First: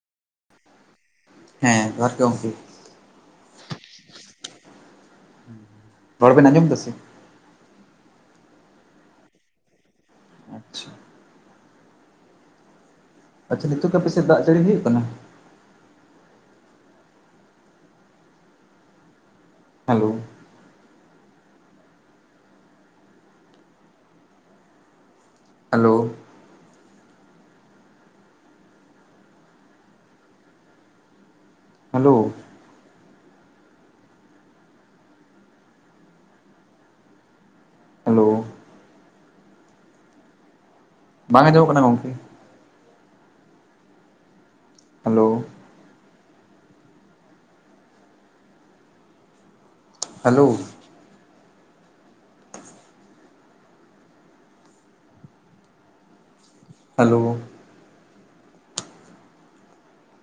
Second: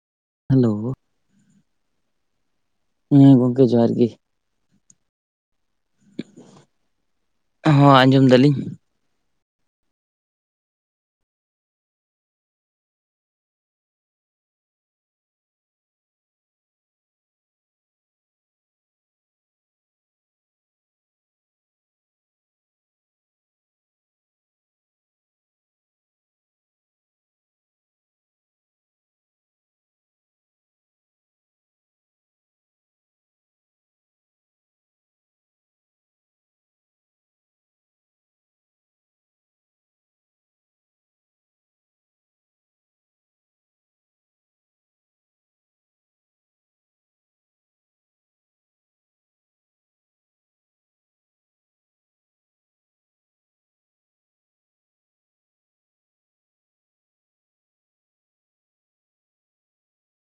Hello, ᱦᱮᱸ ᱡᱚᱦᱟᱨ ᱜᱮ ᱜᱚᱢᱠᱮ᱾ ᱦᱮᱸ ᱜᱚᱝᱠᱮ ᱡᱚᱦᱟᱨ ᱜᱤ᱾ ᱨᱚᱲ ᱵᱮᱱ ᱟᱸᱡᱚᱢ ᱫᱟ ᱥᱮ? ᱦᱚᱸ ᱟᱸᱡᱚᱢ ᱫᱟᱞᱤᱧ᱾ ᱟᱪᱪᱷᱟ ᱟᱪᱪᱷᱟ ᱱᱤᱛᱳᱜ ᱠᱤ ᱟᱯᱮ ᱥᱮᱱ ᱫᱟᱜ ᱡᱟᱹᱲᱤ ᱦᱩᱭᱩᱜ ᱠᱟᱱᱟ? ᱦᱮᱞᱳ ᱦᱮᱞᱳ ᱦᱮᱞᱳ ᱦᱮᱞᱳ ᱵᱟᱝ ᱟᱡᱚᱢ ᱚᱜ ᱠᱟᱱᱟ ᱜᱚᱝᱠᱮ᱾ Hello hello hello